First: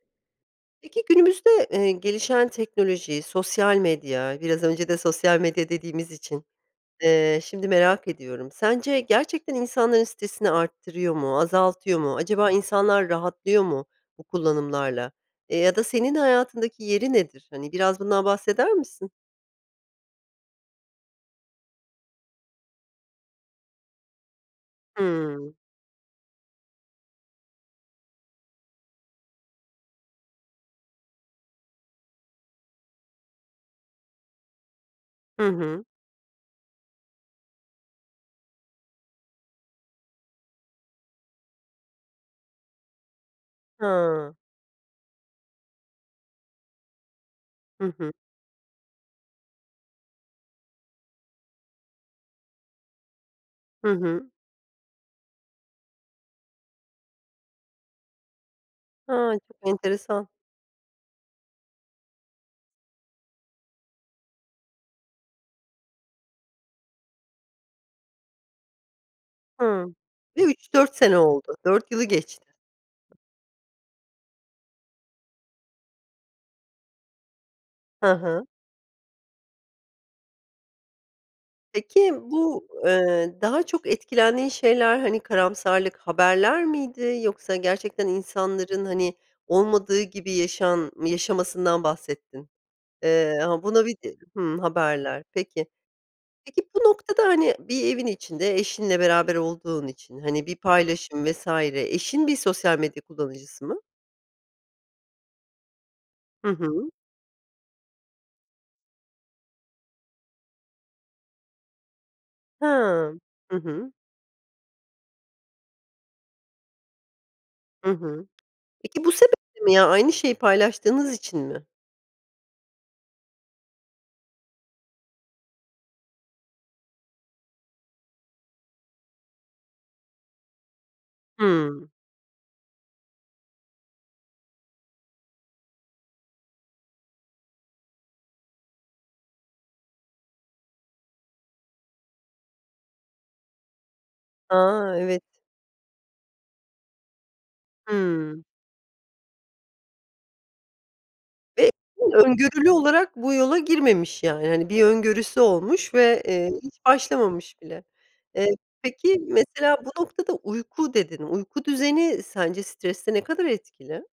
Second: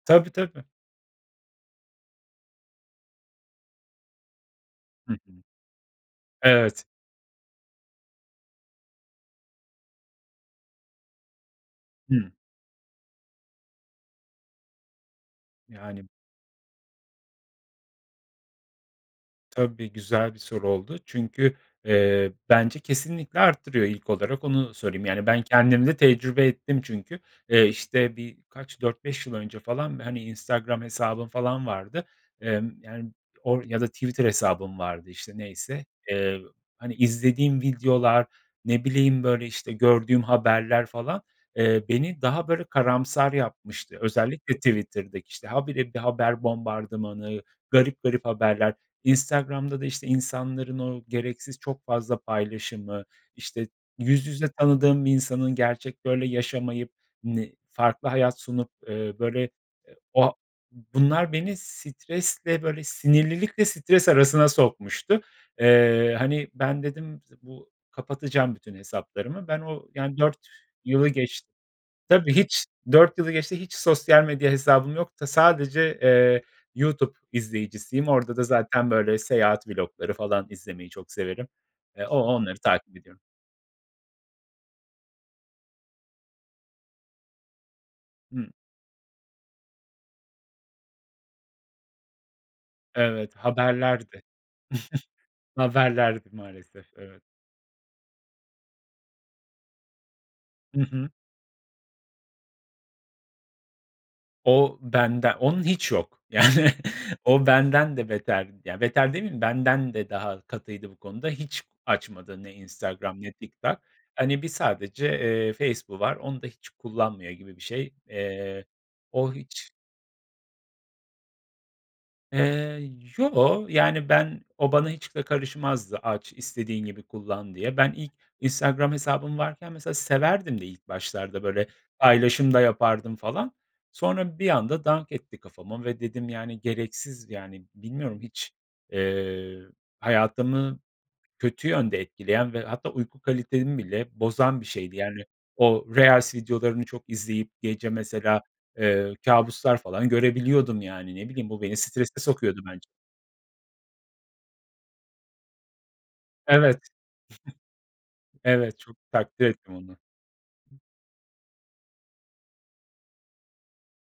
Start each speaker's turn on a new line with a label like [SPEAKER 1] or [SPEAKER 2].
[SPEAKER 1] Tabii tabii.
[SPEAKER 2] Peki, günümüzde, eee, gelişen teknoloji, sosyal medya, biraz önce de
[SPEAKER 1] Hı hı.
[SPEAKER 2] sosyal medya dediğimiz için,
[SPEAKER 1] Evet.
[SPEAKER 2] eee, şimdi merak ediyorum, sence gerçekten insanların stresini arttırıyor mu, azaltıyor mu,
[SPEAKER 1] Hımm.
[SPEAKER 2] acaba insanlar rahatlıyor mu bu kullanımlarla, eee, ya da
[SPEAKER 1] Yani.
[SPEAKER 2] senin hayatındaki yeri nedir, hani biraz bundan bahseder misin?
[SPEAKER 1] Tabii, güzel bir soru oldu. Çünkü, eee, bence kesinlikle arttırıyor ilk olarak, onu söyleyeyim. Yani, ben
[SPEAKER 2] Hımm.
[SPEAKER 1] kendimde tecrübe ettim çünkü. Eee, işte, bir kaç, 4-5 yıl önce falan, hani, Instagram hesabım falan vardı. Emm, yani or ya da Twitter hesabım vardı işte,
[SPEAKER 2] Hı hı.
[SPEAKER 1] neyse. Eee, hani, izlediğim videolar, ne bileyim böyle, işte, gördüğüm haberler falan, eee, beni daha böyle karamsar yapmıştı
[SPEAKER 2] Ha.
[SPEAKER 1] özellikle Twitter'daki, işte, ha, bire bir haber bombardımanı,
[SPEAKER 2] Hı
[SPEAKER 1] garip
[SPEAKER 2] hı.
[SPEAKER 1] garip haberler, Instagram'da da, işte, insanların o gereksiz çok fazla paylaşımı, işte,
[SPEAKER 2] Hı
[SPEAKER 1] yüz
[SPEAKER 2] hı.
[SPEAKER 1] yüze tanıdığım bir insanın gerçekte öyle yaşamayıp ni farklı hayat sunup, eee,
[SPEAKER 2] Ha.
[SPEAKER 1] böyle,
[SPEAKER 2] Çok
[SPEAKER 1] eee, o
[SPEAKER 2] enteresan.
[SPEAKER 1] ha bunlar beni stresle, böyle sinirlilikle stres arasına sokmuştu. Eee, hani, ben dedim z bu: "Kapatacağım bütün hesaplarımı." Ben o,
[SPEAKER 2] Hımm,
[SPEAKER 1] yani 4
[SPEAKER 2] ve 3-4
[SPEAKER 1] yılı
[SPEAKER 2] sene
[SPEAKER 1] geçt
[SPEAKER 2] oldu, 4 yılı
[SPEAKER 1] tabii
[SPEAKER 2] geçti.
[SPEAKER 1] hiç, 4 yılı geçti hiç sosyal medya hesabım yok da. Sadece, eee, YouTube izleyicisiyim.
[SPEAKER 2] Hı
[SPEAKER 1] Orada da
[SPEAKER 2] hı.
[SPEAKER 1] zaten böyle seyahat vlogları falan izlemeyi çok severim. Eee,
[SPEAKER 2] Peki
[SPEAKER 1] o onları
[SPEAKER 2] bu,
[SPEAKER 1] takip ediyorum.
[SPEAKER 2] eee, daha çok etkilendiğin şeyler, hani karamsarlık haberler miydi, yoksa gerçekten
[SPEAKER 1] Hımm.
[SPEAKER 2] insanların hani olmadığı gibi yaşan yaşamasından bahsettin?
[SPEAKER 1] Evet,
[SPEAKER 2] Eee, ama buna bir de,
[SPEAKER 1] haberlerdi.
[SPEAKER 2] hımm, haberler. Peki,
[SPEAKER 1] Haberlerdi
[SPEAKER 2] peki, bu
[SPEAKER 1] maalesef ,evet.
[SPEAKER 2] noktada hani bir evin içinde eşinle beraber olduğun için, hani bir
[SPEAKER 1] Hı hı.
[SPEAKER 2] paylaşım vs. eşin bir sosyal medya kullanıcısı mı?
[SPEAKER 1] O bende onun hiç yok
[SPEAKER 2] Hı
[SPEAKER 1] yani,
[SPEAKER 2] hı.
[SPEAKER 1] o benden de beter, ya beter demeyeyim, benden de daha katıydı bu konuda. Hiç açmadı ne
[SPEAKER 2] Ha.
[SPEAKER 1] Instagram ne
[SPEAKER 2] Hı
[SPEAKER 1] TikTok.
[SPEAKER 2] hı.
[SPEAKER 1] Hani bir sadece, eee, Facebook'u var, onu da hiç kullanmıyor gibi bir
[SPEAKER 2] Hı
[SPEAKER 1] şey,
[SPEAKER 2] hı.
[SPEAKER 1] eee.
[SPEAKER 2] Peki, bu
[SPEAKER 1] O
[SPEAKER 2] sebeple
[SPEAKER 1] hiç
[SPEAKER 2] mi ya aynı şeyi paylaştığınız için mi?
[SPEAKER 1] Eee, yoo, yani, ben, o bana hiç de karışmazdı, aç istediğin gibi kullan diye. Ben, ilk Instagram hesabım varken mesela severdim de ilk başlarda böyle
[SPEAKER 2] Hımm.
[SPEAKER 1] paylaşım da yapardım falan. Sonra bir anda dank etti kafama ve dedim, yani, gereksiz, yani, bilmiyorum hiç, eee, hayatımı kötü yönde etkileyen ve hatta uyku kalitemi bile bozan bir
[SPEAKER 2] A!
[SPEAKER 1] şeydi,
[SPEAKER 2] Evet.
[SPEAKER 1] yani, o reels videolarını çok izleyip gece mesela,
[SPEAKER 2] Hımm.
[SPEAKER 1] eee, kabuslar falan görebiliyordum, yani, ne bileyim, bu
[SPEAKER 2] Ve
[SPEAKER 1] beni
[SPEAKER 2] [unintelligible]
[SPEAKER 1] strese sokuyordu
[SPEAKER 2] öngörülü
[SPEAKER 1] benc
[SPEAKER 2] olarak bu yola girmemiş, yani, hani, bir öngörüsü olmuş ve, eee, hiç
[SPEAKER 1] Evet.
[SPEAKER 2] başlamamış bile. Eee,
[SPEAKER 1] Evet, çok
[SPEAKER 2] peki,
[SPEAKER 1] takdir ettim
[SPEAKER 2] mesela
[SPEAKER 1] onu.
[SPEAKER 2] bu noktada uyku dedin, uyku düzeni sence streste ne kadar etkili?